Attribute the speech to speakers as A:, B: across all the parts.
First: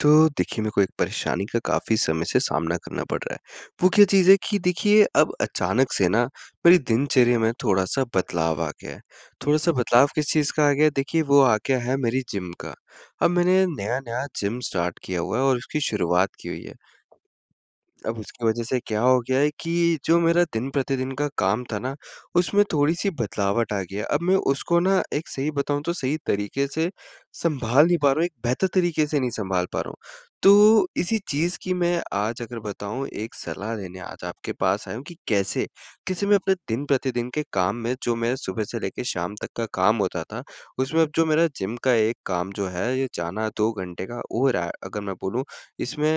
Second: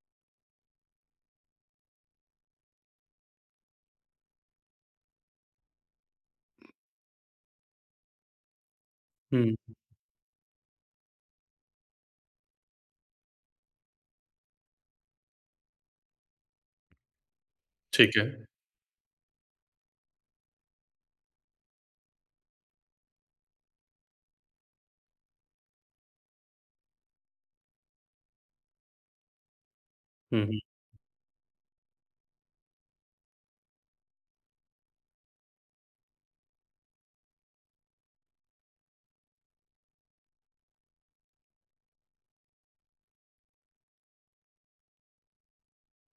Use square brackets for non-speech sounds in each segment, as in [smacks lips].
A: तो देखिए, मेरे को एक परेशानी का काफ़ी समय से सामना करना पड़ रहा है, वो क्या चीज़ है कि देखिए अब अचानक से ना मेरी दिनचर्या में थोड़ा-सा बदलाव आ गया है, थोड़ा-सा
B: हुँ।
A: बदलाव किस चीज़ का आ गया है, देखिए वो आ गया है मेरी जिम का। अब मैंने नया-नया जिम स्टार्ट किया हुआ है और इसकी शुरुआत की हुई है,
B: ठीक
A: अब
B: है।
A: उसकी वजह से क्या हो गया है कि जो मेरा दिन-प्रतिदिन का काम था ना उसमें थोड़ी-सी बदलावट आ गई है, अब मैं उसको ना एक सही बताऊँ तो सही तरीक़े से सँभाल नहीं पा रहा हूँ, एक बेहतर तरीक़े से नहीं सँभाल पा रहा हूँ।
B: हुँ, हुँ।
A: तो इसी चीज़ की मैं आज अगर बताऊँ एक सलाह लेने आज आपके पास आया हूँ कि कैसे, कैसे मैं अपने दिन प्रतिदिन के काम में जो मेरा सुबह से लेके शाम तक का काम होता था उसमें जो मेरा जिम का एक काम जो है, ये जाना 2 घंटे का और ए, अगर मैं बोलूँ इसमें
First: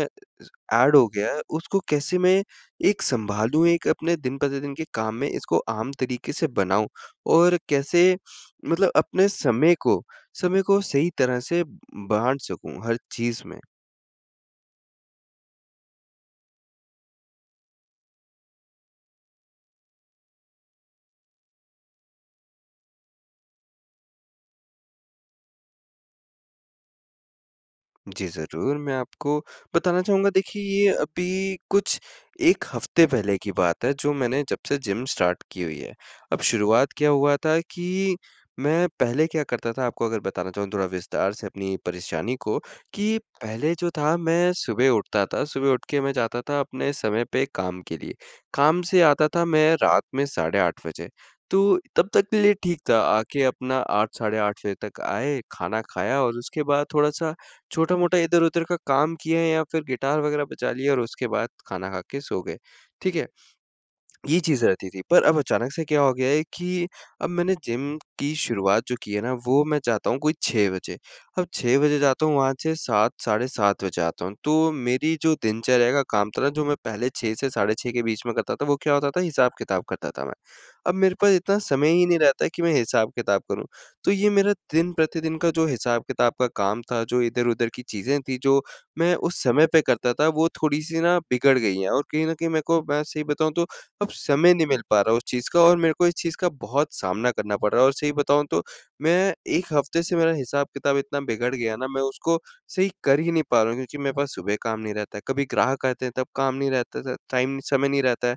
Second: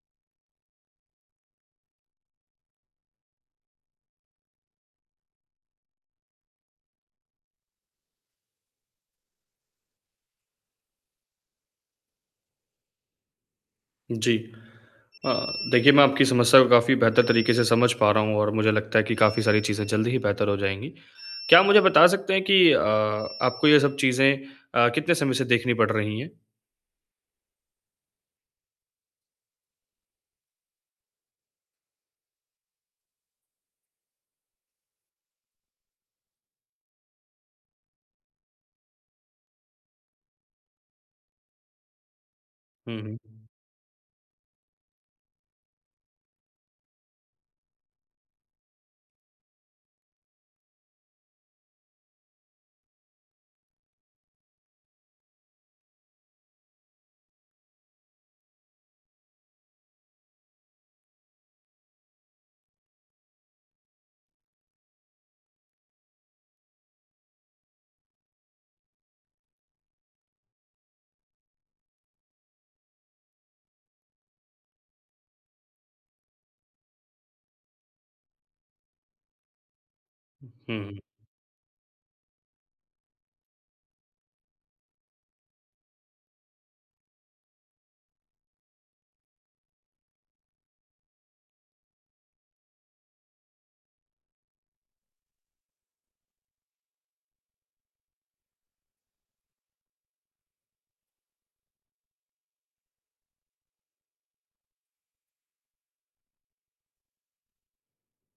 A: एड हो गया है उसको कैसे मैं एक सँभालूँ एक अपने दिन-प्रतिदिन के काम में इसको आम तरीक़े से बनाऊँ? और कैसे मतलब अपने समय को समय को सही तरह से ब बाँट सकूँ हर चीज़ में?
B: जी। अ, देखिए मैं आपकी समस्या को काफ़ी बेहतर तरीके से समझ पा रहा हूँ और मुझे लगता है कि काफ़ी सारी चीज़ें जल्दी ही बेहतर हो जाएँगी। क्या आप मुझे बता सकते हैं कि अ, आपको ये सब चीज़ें अ, कितने समय से देखनी पड़ रही है?
A: जी, ज़रूर मैं आपको बताना चाहूँगा देखिए ये अभी कुछ 1 हफ्ते पहले की बात है जो मैंने जब से जिम स्टार्ट की हुई है, अब शुरुआत क्या हुआ था कि, मैं पहले क्या करता था आपको अगर बताना चाहूँ थोड़ा विस्तार से अपनी परेशानी को,
B: हुँ, हुँ,
A: कि
B: हुँ।
A: पहले जो था मैं सुबह उठता था। सुबह उठके मैं जाता था अपने समय पे काम के लिए, काम से आता था मैं रात में साढ़े 8 बजे, तो तब तक के लिए ठीक था, आके अपना 8 साढ़े 8 फे तक आए, खाना खाया और उसके बाद थोड़ा-सा छोटा-मोटा इधर-उधर का काम किया या फ़िर गिटार वगैरह बजा लिया और उसके बाद खाना खा के सो गए। ठीक है? ये चीज़ रहती थी, पर अब अचानक से क्या हो गया है कि अब मैंने जिम की शुरुआत जो की है ना वो मैं चाहता हूँ कोई 6 बजे, अब 6 बजे जाता हूँ वहाँ से 7 साढ़े 7 बजे आता हूँ। तो मेरी जो दिनचर्या का काम था ना, जो मैं पहले 6 से साढ़े 6 के बीच में करता था, वो क्या होता था हिसाब-किताब करता था मैं,
B: उ हुँ,
A: अब
B: हुँ।
A: मेरे पास इतना समय ही नहीं रहता कि मैं हिसाब-किताब करूँ। तो ये मेरा दिन-प्रतिदिन का जो हिसाब-किताब का काम था, जो इधर-उधर की चीज़ें थी, जो मैं उस समय पे करता था, वो थोड़ी-सी ना बिगड़ गई है और कहीं न कहीं मेरे को मैं सही बताऊँ तो अब समय नहीं मिल पा रहा उस चीज़ का। और मेरे को इस चीज़ का बहुत सामना करना पड़ रहा है और सही बताऊँ तो मैं 1 हफ्ते से मेरा हिसाब-किताब इतना बिगड़ गया ना, मैं उसको सही कर ही नहीं पा रहा हूँ क्योंकि मेरे पास सुबह काम नहीं रहता है, कभी ग्राहक आते हैं, तब काम नहीं रहता था टाइम, समय नहीं रहता है।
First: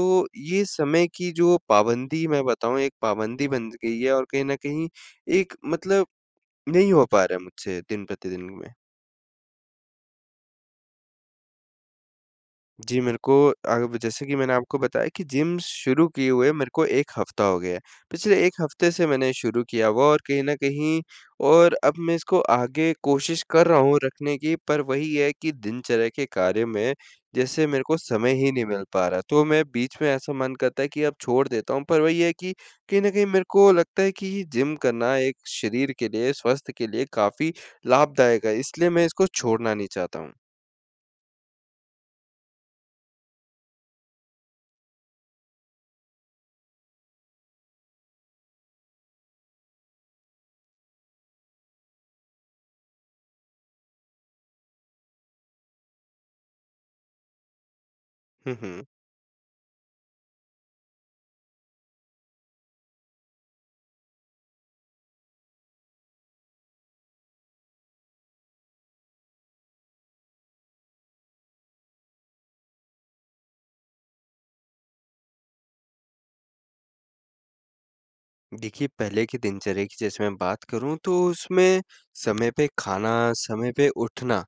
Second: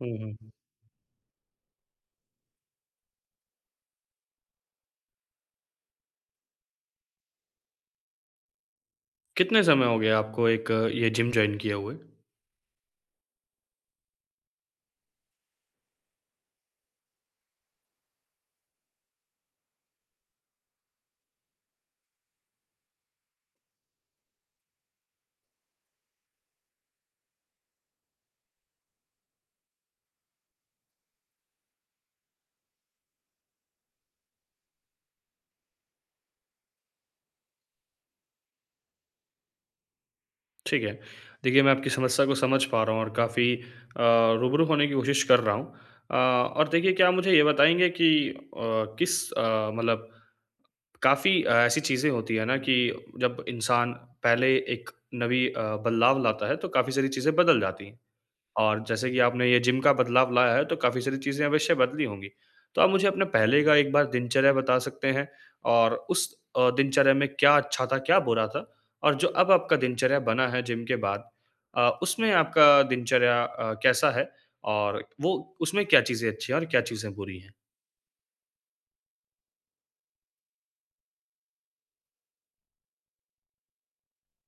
B: हुँ, हुँ, हुँ।
A: ये समय की जो पाबंदी मैं बताऊँ एक पाबंदी बन ज गई है और कहीं न कहीं एक मतलब नहीं हो पा रहा है मुझसे दिन-प्रतिदिन में।
B: कितने समय हो गया आपको एक ये जिम जॉइन किए हुए?
A: जी, मेरे को आग भी जैसे कि मैंने आपको बताया कि जिम शुरू किए हुए मेरे को 1 हफ्ता हो गया है, पिछले 1 हफ्ते से मैंने शुरू किया होगा और कहीं न कहीं और अब मैं इसको आगे कोशिश कर रहा हूँ रखने की, पर वही है कि दिनचर्या के कार्य में जैसे मेरे को समय ही नहीं मिल पा रहा है। तो मैं बीच में ऐसा मन करता है कि अब छोड़ देता हूँ, पर वही है कि, कहीं न कहीं मेरे को लगता है कि जिम करना एक शरीर के लिए, स्वास्थ्य के लिए काफ़ी लाभदायक है, इसलिए मैं इसको छोड़ना नहीं चाहता हूँ।
B: ठीक है, देखिए, मैं आपकी समस्या को समझ पा रहा हूँ और काफ़ी अ, रूबरू होने की कोशिश कर रहा हूँ। अ, और देखिए क्या आप मुझे ये बताएँगे कि अ, किस अ, मतलब काफ़ी अ, ऐसी चीज़ें होती हैं ना, कि जब इंसान पहले एक नवी अ, बदलाव लाता है, तो काफ़ी सारी चीज़ें बदल जाती हैं।
A: हुँ,
B: और
A: हुँ।
B: जैसे कि आपने ये जिम का बदलाव लाया है, तो काफ़ी सारी चीज़ें अवश्य बदली होंगी, तो आप मुझे अपने पहले का एक बार दिनचर्या बता सकते हैं, और उस अ, दिनचर्या में क्या अच्छा था, क्या बुरा था और जो अब आपका दिनचर्या बना है जिम के बाद अ, उसमें आपका दिनचर्या अ, कैसा है? और वो उसमें क्या चीज़ें अच्छी हैं और क्या चीज़ें बुरी हैं?
A: देखिए, पहले के दिनचर्या की जैसे मैं बात करूँ तो उसमें समय पे खाना, समय पे उठना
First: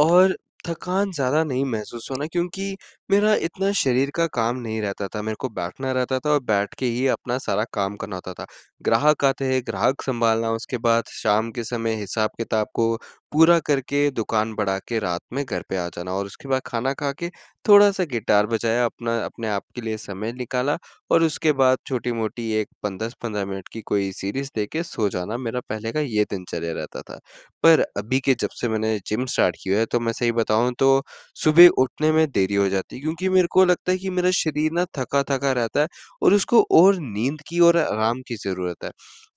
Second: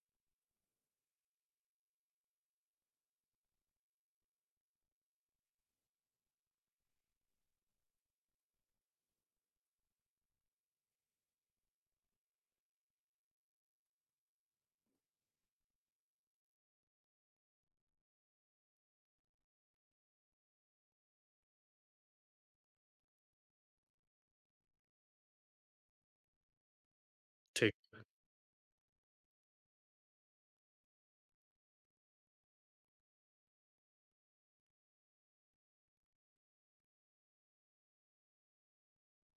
A: और थकान ज़्यादा नहीं महसूस होना क्योंकि मेरा इतना शरीर का काम नहीं रहता था, मेरे को बैठना रहता था और बैठ के ही अपना सारा काम करना होता था। ग्राहक आते हैं, ग्राहक सँभालना उसके बाद शाम के समय हिसाब-किताब को पूरा करके दुकान बढ़ा के रात में घर पे आ जाना और उसके बाद खाना खा के थोड़ा-सा गिटार बजाया अपना, अपने आपके लिए समय निकाला और उसके बाद छोटी-मोटी एक पन 10-15 मिनट की कोई सीरीज़ देख के सो जाना, मेरा पहले का ये दिनचर्या रहता था,
B: ठीक।
A: पर अभी के जब से मैंने जिम स्टार्ट किया है तो मैं सही बताऊँ तो सुबह उठने में देरी हो जाती है क्योंकि मेरे को लगता है कि मेरा शरीर ना थका-थका रहता है और उसको और नींद की और आराम की ज़रूरत है,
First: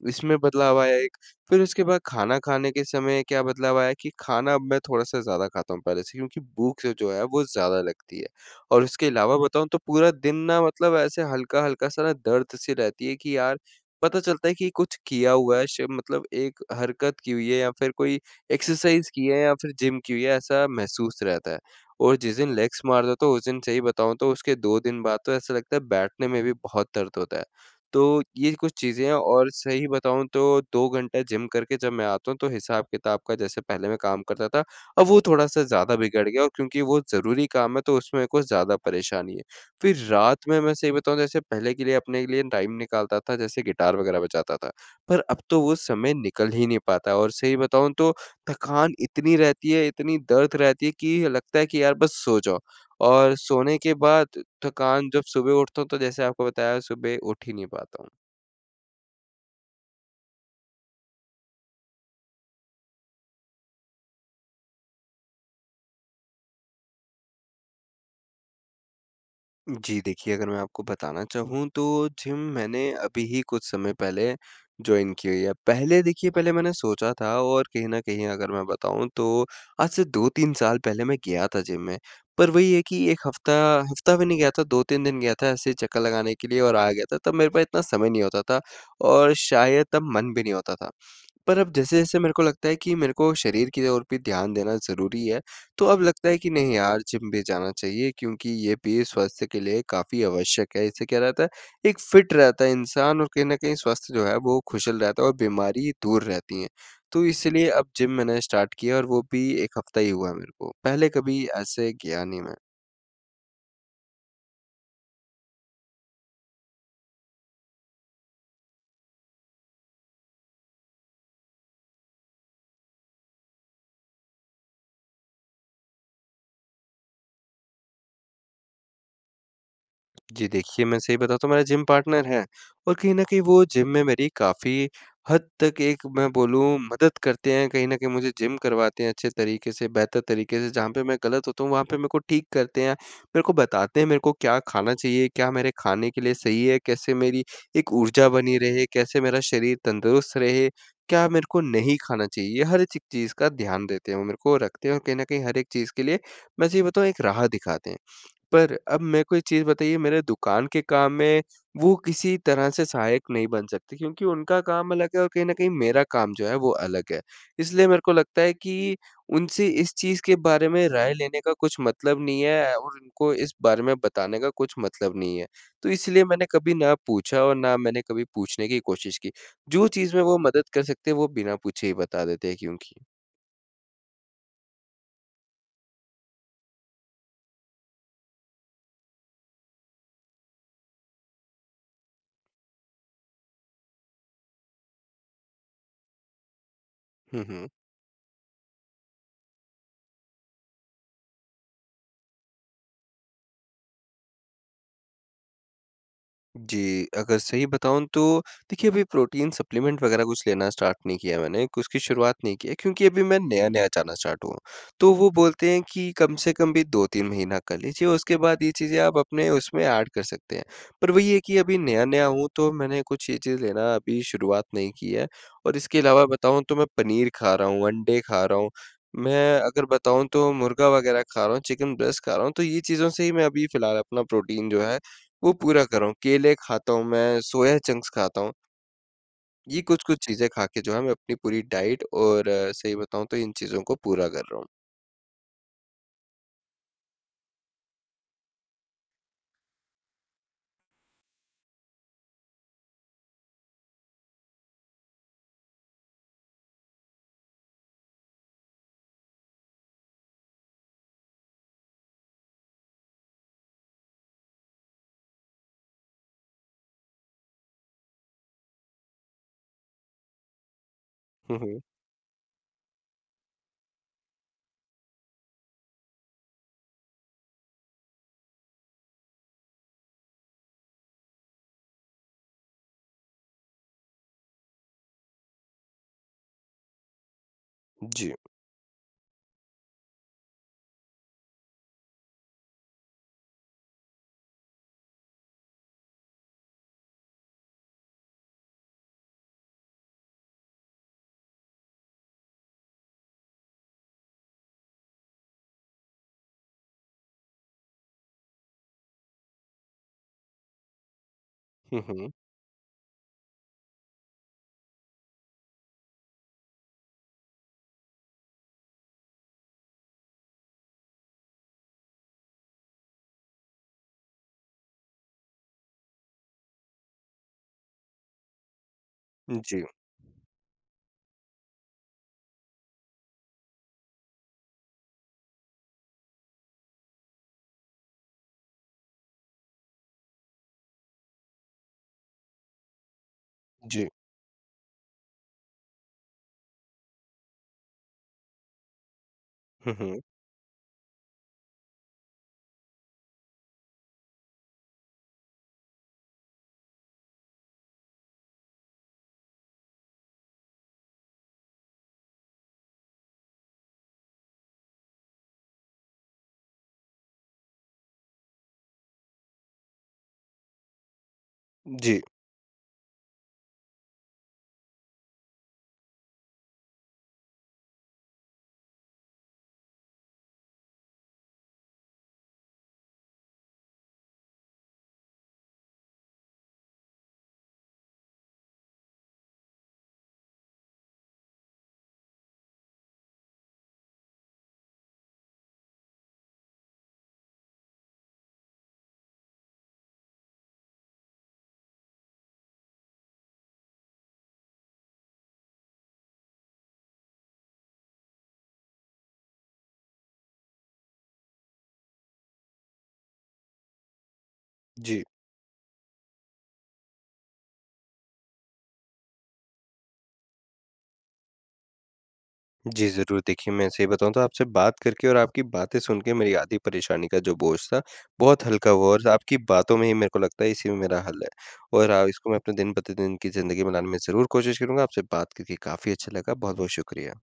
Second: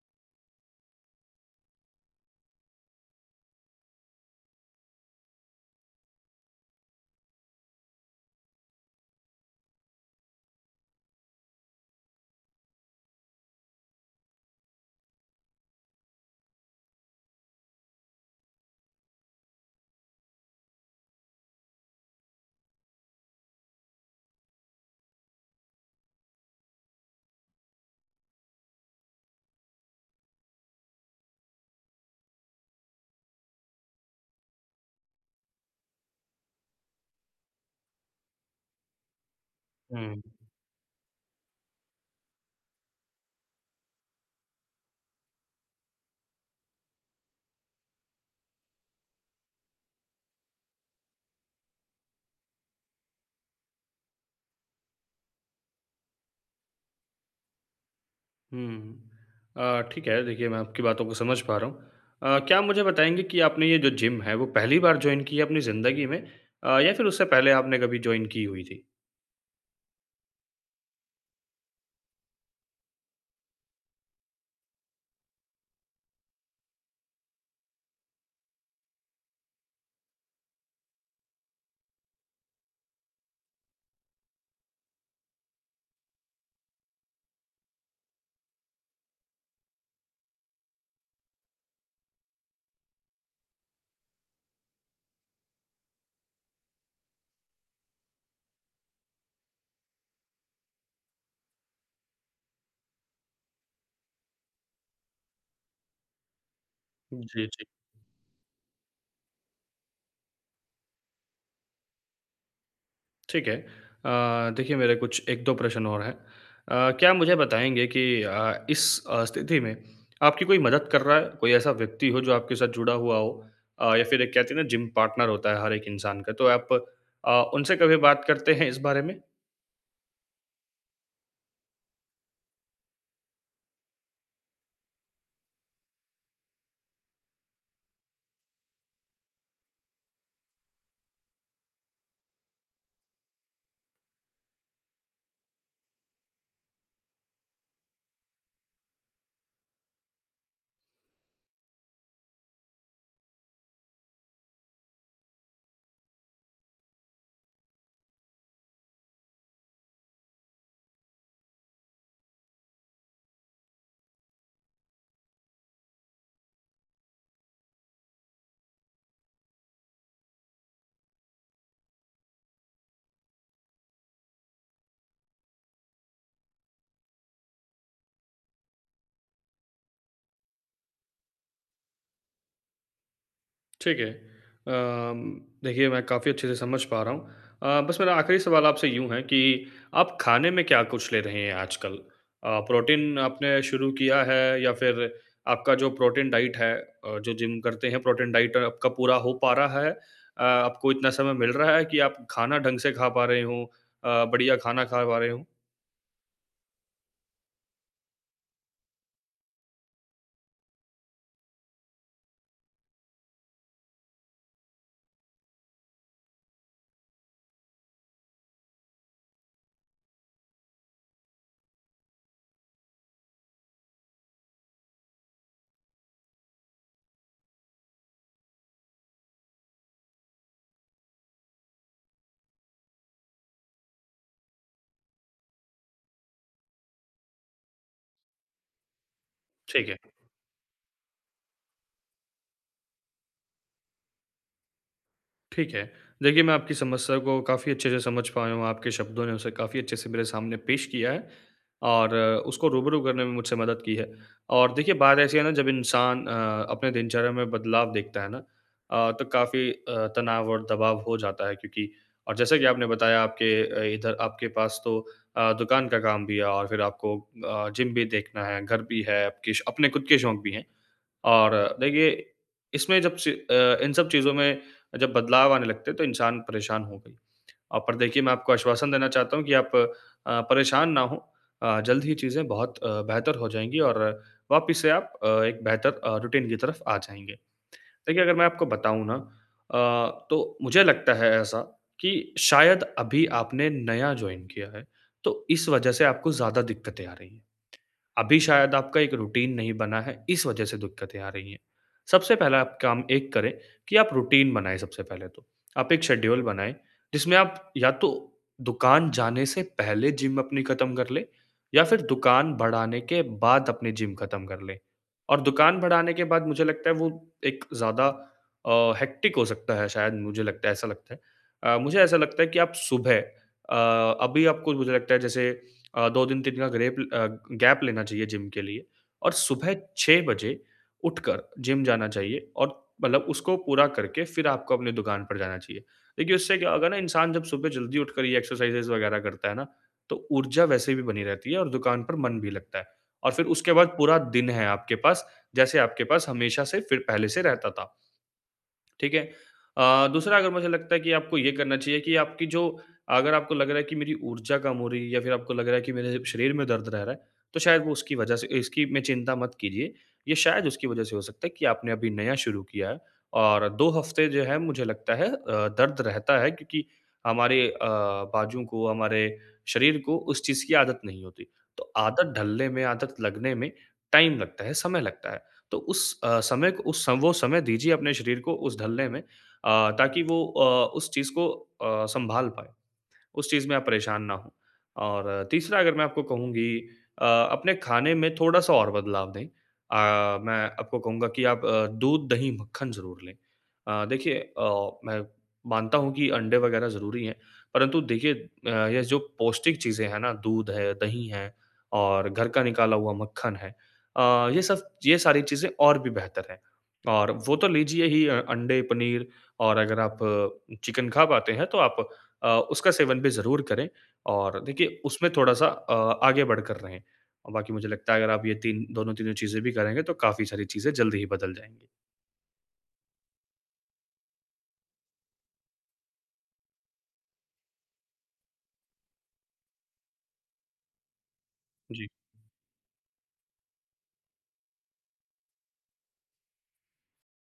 A: इसमें बदलाव आया है एक, फिर उसके बाद खाना खाने के समय क्या बदलाव आया है कि खाना अब मैं थोड़ा-सा ज़्यादा खाता हूँ पहले से क्योंकि भूख से जो है वो ज़्यादा लगती है और उसके अलावा बताऊँ तो पूरा दिन ना मतलब ऐसे हल्का-हल्का सा ना दर्द-सी रहती है कि यार, पता चलता है कि कुछ किया हुआ है श मतलब एक हरकत की हुई है या फिर कोई एक्सरसाइज़ की है या फिर जिम की हुई है, ऐसा महसूस रहता है। और जिस दिन लेग्स मार लेता हूँ उस दिन सही बताऊँ तो उसके 2 दिन बाद तो ऐसा लगता है बैठने में भी बहुत दर्द होता है, तो ये कुछ चीज़ें हैं और सही बताऊँ तो 2 घंटा जिम करके जब मैं आता हूँ, तो हिसाब-किताब का जैसे पहले मैं काम करता था, अब वो थोड़ा-सा ज़्यादा बिगड़ गया और क्योंकि वो ज़रूरी काम है, तो उसमें कुछ ज़्यादा परेशानी है, फिर
B: हुँ।
A: रात में मैं सही बताऊँ जैसे पहले के लिए अपने लिए टाइम निकालता था, जैसे गिटार वग़ैरह बजाता था, पर अब तो वो समय निकल ही नहीं पाता है और सही बताऊँ तो थकान इतनी रहती है, इतनी दर्द रहती है कि लगता है कि यार बस सो जाओ और सोने के बाद थकान जब सुबह उठता हूँ, तो जैसे आपको बताया सुबह उठ ही नहीं पाता हूँ।
B: हुँ। अ, ठीक है। देखिए, मैं आपकी बातों को समझ पा रहा हूँ अ, क्या आप मुझे बताएँगे कि आपने ये जो जिम है, वो पहली बार जॉइन की है अपनी ज़िंदगी में? अ, या फिर उससे पहले आपने कभी जॉइन की हुई थी?
A: जी, देखिए, अगर मैं आपको बताना चाहूँ तो जिम मैंने अभी ही कुछ समय पहले जॉइन की हुई है, पहले देखिए, पहले मैंने सोचा था और कहीं न कहीं अगर मैं बताऊँ तो आज से 2-3 साल पहले मैं गया था जिम में, पर वही है कि 1 हफ्ता हफ्ता भी नहीं गया था, 2-3 दिन गया था ऐसे ही चक्कर लगाने के लिए और आ गया था, तब मेरे पास इतना समय नहीं होता था और शायद तब मन भी नहीं होता था। पर अब जैसे-जैसे मेरे को लगता है कि मेरे को शरीर की ओर पे ध्यान देना ज़रूरी है, तो अब लगता है कि नहीं यार, जिम भी जाना चाहिए क्योंकि ये भी स्वास्थ्य के लिए काफ़ी आवश्यक है। इससे क्या रहता है, एक फिट रहता है इंसान और कहीं न कहीं स्वास्थ्य जो है वो खुशहाल रहता है और बीमारी दूर रहती है, तो
B: जी, जी।
A: इसीलिए अब जिम मैंने स्टार्ट किया है और वो भी 1 हफ्ता ही हुआ है मेरे को, पहले कभी ऐसे गया नहीं मैं।
B: ठीक है। अ, देखिए मेरे कुछ 1-2 प्रश्न और हैं अ, क्या आप मुझे बताएँगे कि अ, इस अ, स्थिति में आपकी कोई मदद कर रहा है, कोई ऐसा व्यक्ति हो जो आपके साथ जुड़ा हुआ हो? अ, या फिर एक कहते हैं ना जिम पार्टनर होता है हर एक इंसान का तो आप अ, उनसे कभी बात करते हैं इस बारे में?
A: जी, देखिए मैं सही बताता हूँ मेरा जिम पार्टनर है और कहीं न कहीं वो जिम में मेरी काफ़ी हद तक एक मैं बोलूँ मदद करते हैं, कहीं न कहीं मुझे जिम करवाते हैं अच्छे तरीके से बेहतर तरीके से, जहाँ पर मैं गलत होता हूँ वहाँ पे मेरे को ठीक करते हैं, मेरे को बताते हैं मेरे को क्या खाना चाहिए, क्या मेरे खाने के लिए सही है, कैसे मेरी एक ऊर्जा बनी रहे, कैसे मेरा शरीर तंदुरुस्त रहे, क्या मेरे को नहीं खाना चाहिए, ये हर चक चीज़ का ध्यान देते हैं वो मेरे को रखते हैं और कहीं न कहीं हर एक चीज़ के लिए मैं सही बताऊँ एक राह दिखाते हैं। पर अब मेरे को एक चीज़ बताइए मेरे दुकान के काम में वो किसी तरह से सहायक नहीं बन सकते क्योंकि उनका काम अलग है और कहीं न कहीं मेरा काम जो है वो अलग है, इसलिए मेरे को लगता है कि उनसे इस चीज़ के बारे में राय लेने का कुछ मतलब नहीं है और उनको इस बारे में बताने का कुछ मतलब नहीं है, तो इसलिए मैंने कभी ना पूछा और ना मैंने कभी पूछने की कोशिश की। जो चीज़ में वो मदद कर सकते हैं वो बिना पूछे ही बता देते हैं क्योंकि।
B: ठीक है, अम, देखिए मैं काफ़ी अच्छे से समझ पा रहा हूँ। अ, बस मेरा आखरी सवाल आपसे यूँ है कि आप खाने में क्या कुछ ले रहे हैं आजकल? अ, प्रोटीन आपने शुरू किया है या फिर आपका जो प्रोटीन डाइट है अ, जो
A: हुँ,
B: जिम
A: हुँ।
B: करते हैं प्रोटीन डाइट आपका पूरा हो पा रहा है? अ, आपको इतना समय मिल रहा है कि आप खाना ढंग से खा पा रहे हों, अ, बढ़िया खाना खा पा रहे हों?
A: जी, अगर सही बताऊँ तो देखिए अभी प्रोटीन सप्लीमेंट वग़ैरह कुछ लेना स्टार्ट नहीं किया मैंने, एक उसकी शुरुआत नहीं की है क्योंकि अभी मैं नया-नया जाना स्टार्ट हुआ हूँ, तो वो बोलते हैं कि कम से कम भी 2-3 महीना कर लीजिए, उसके बाद ये चीजें आप अपने उसमें एड कर सकते हैं, पर वही है कि अभी नया-नया हूँ तो मैंने कुछ ये चीज़ लेना अभी शुरुआत नहीं की है और इसके अलावा बताऊँ तो मैं पनीर खा रहा हूँ, अंडे खा रहा हूँ, मैं अगर बताऊँ तो मुर्गा वग़ैरह खा रहा हूँ, चिकन ब्रेस्ट खा रहा हूँ, तो ये चीज़ों से ही मैं अभी फ़िलहाल अपना प्रोटीन जो है वो पूरा कर रहा हूँ, केले खाता हूँ, मैं सोया चंक्स खाता हूँ। ये
B: ठीक है।
A: कुछ-कुछ चीज़ें खा के जो है मैं अपनी पूरी डाइट और सही बताऊँ तो इन चीज़ों को पूरा कर रहा हूँ।
B: ठीक है, देखिए मैं आपकी समस्या को काफ़ी अच्छे से समझ पाया हूँ, आपके शब्दों ने उसे काफ़ी अच्छे से मेरे सामने पेश किया है और उसको रूबरू करने में मुझसे मदद की है और देखिए बात ऐसी है ना जब इंसान अ, अपने दिनचर्या में बदलाव देखता है ना अ, तो काफ़ी अ, तनाव और दबाव हो जाता है क्योंकि और जैसा कि आपने बताया आपके अ, इधर आपके पास तो अ, दुकान का काम भी है और फिर आपको अ, जिम भी देखना है, घर भी है, आपके श अपने खुद के शौक़ भी हैं
A: हुँ,
B: और
A: हुँ।
B: देखिए इसमें जब स अ, इन सब चीज़ों में जब बदलाव आने लगते हैं तो इंसान परेशान होगा ही [smacks lips] अ, पर देखिए मैं आपको आश्वासन देना चाहता हूँ कि आप अ, परेशान ना हों। अ, जल्द ही चीज़ें बहुत अ, बेहतर हो जाएँगी और वापिस से आप अ, एक बेहतर अ, रूटीन की तरफ़ आ जाएँगे। [smacks lips] देखिए अगर
A: जी।
B: मैं आपको बताऊँ ना अ, तो मुझे लगता है ऐसा कि शायद अभी आपने नया जॉइन किया है, तो इस वज़ह से आपको ज़्यादा दिक्कतें आ रही हैं, अभी शायद आपका एक रूटीन नहीं बना है, इस वज़ह से दिक्कतें आ रही हैं। सबसे पहला आप काम एक करें कि आप रूटीन बनाएँ सबसे पहले तो, आप एक शेड्यूल बनाएँ, जिसमें आप या तो दुकान जाने से पहले जिम अपनी खत्म कर लें या फिर
A: हुँ, हुँ।
B: दुकान बढ़ाने के बाद अपनी जिम खत्म कर लें और दुकान बढ़ाने के बाद मुझे लगता है वो एक ज़्यादा अ, हेक्टिक हो सकता है शायद मुझे लगता है ऐसा लगता है। अ, मुझे ऐसा लगता है कि आप सुबह अ, अभी आपको मुझे लगता है जैसे [clicks tongue] अ, 2 दिन 3 का ग्रेप अ, गैप लेना चाहिए जिम के लिए और सुबह
A: जी।
B: 6 बजे उठकर जिम जाना चाहिए और मतलब उसको पूरा करके फिर आपको अपनी दुकान पर जाना चाहिए। देखिए उससे क्या होगा ना इंसान जब सुबह जल्दी उठकर ये एक्सरसाइजेस वग़ैरह करता है ना, तो ऊर्जा वैसे भी बनी रहती है और दुकान पर मन भी लगता है और फिर उसके बाद
A: जी।
B: पूरा दिन है आपके पास, जैसे आपके पास हमेशा से फिर पहले से रहता था। ठीक है?
A: हुँ,
B: अ,
A: हुँ।
B: दूसरा अगर मुझे लगता है कि आपको ये करना चाहिए कि आपकी जो अगर आपको लग रहा है कि मेरी ऊर्जा कम हो रही है या फिर आपको लग रहा है कि मेरे शरीर में दर्द रह रहा है, तो शायद वो उसकी वज़ह से इसकी में चिंता मत कीजिए, ये शायद उसकी वज़ह से हो सकता है कि आपने अभी नया शुरू किया है और 2 हफ़्ते जो है मुझे लगता है अ, दर्द रहता है क्योंकि हमारे अ, बाजू को, हमारे शरीर को उस चीज़ की आदत नहीं होती, तो
A: जी।
B: आदत ढलने में, आदत लगने में टाइम लगता है, समय लगता है। तो उस अ, समय को उस वो समय दीजिए अपने शरीर को उस ढलने में अ, ताकि वो अ, उस चीज़ को अ, सँभाल पाए, उस चीज़ में आप परेशान ना हों और तीसरा अगर मैं आपको कहूँगी अ, अपने खाने में थोड़ा-सा और बदलाव दें, अ, मैं आपको कहूँगा कि आप अ, दूध, दही, मक्खन ज़रूर लें। अ, देखिए अ, मैं मानता हूँ कि अंडे वग़ैरह ज़रूरी हैं, परंतु देखिए अ, ये जो पौष्टिक चीज़ें हैं ना, दूध है, दही हैं और घर का निकाला हुआ मक्खन है, अ, ये सब ये सारी चीजें और भी बेहतर हैं और वो तो लीजिए ही अ अंडे, पनीर और अगर आप चिकन खा पाते हैं तो आप अ, उसका सेवन भी ज़रूर करें और देखिए
A: जी।
B: उसमें थोड़ा-सा अ, आगे बढ़कर रहें, बाकी मुझे लगता है अगर आप ये 3 दोनों तीनों चीज़ें भी करेंगे तो काफ़ी सारी चीज़ें जल्दी ही बदल जाएँगी।
A: जी, ज़रूर देखिए मैं सही बताऊँ तो आपसे बात करके और आपकी बातें सुन के मेरी आधी परेशानी का जो बोझ था बहुत हल्का हुआ और आपकी बातों में ही मेरे को लगता है इसी में मेरा हल है
B: जी।
A: और आ इसको मैं अपने दिन प्रतिदिन की ज़िंदगी में लाने में ज़रूर कोशिश करूँगा। आपसे बात करके काफ़ी अच्छा लगा, बहुत-बहुत शुक्रिया।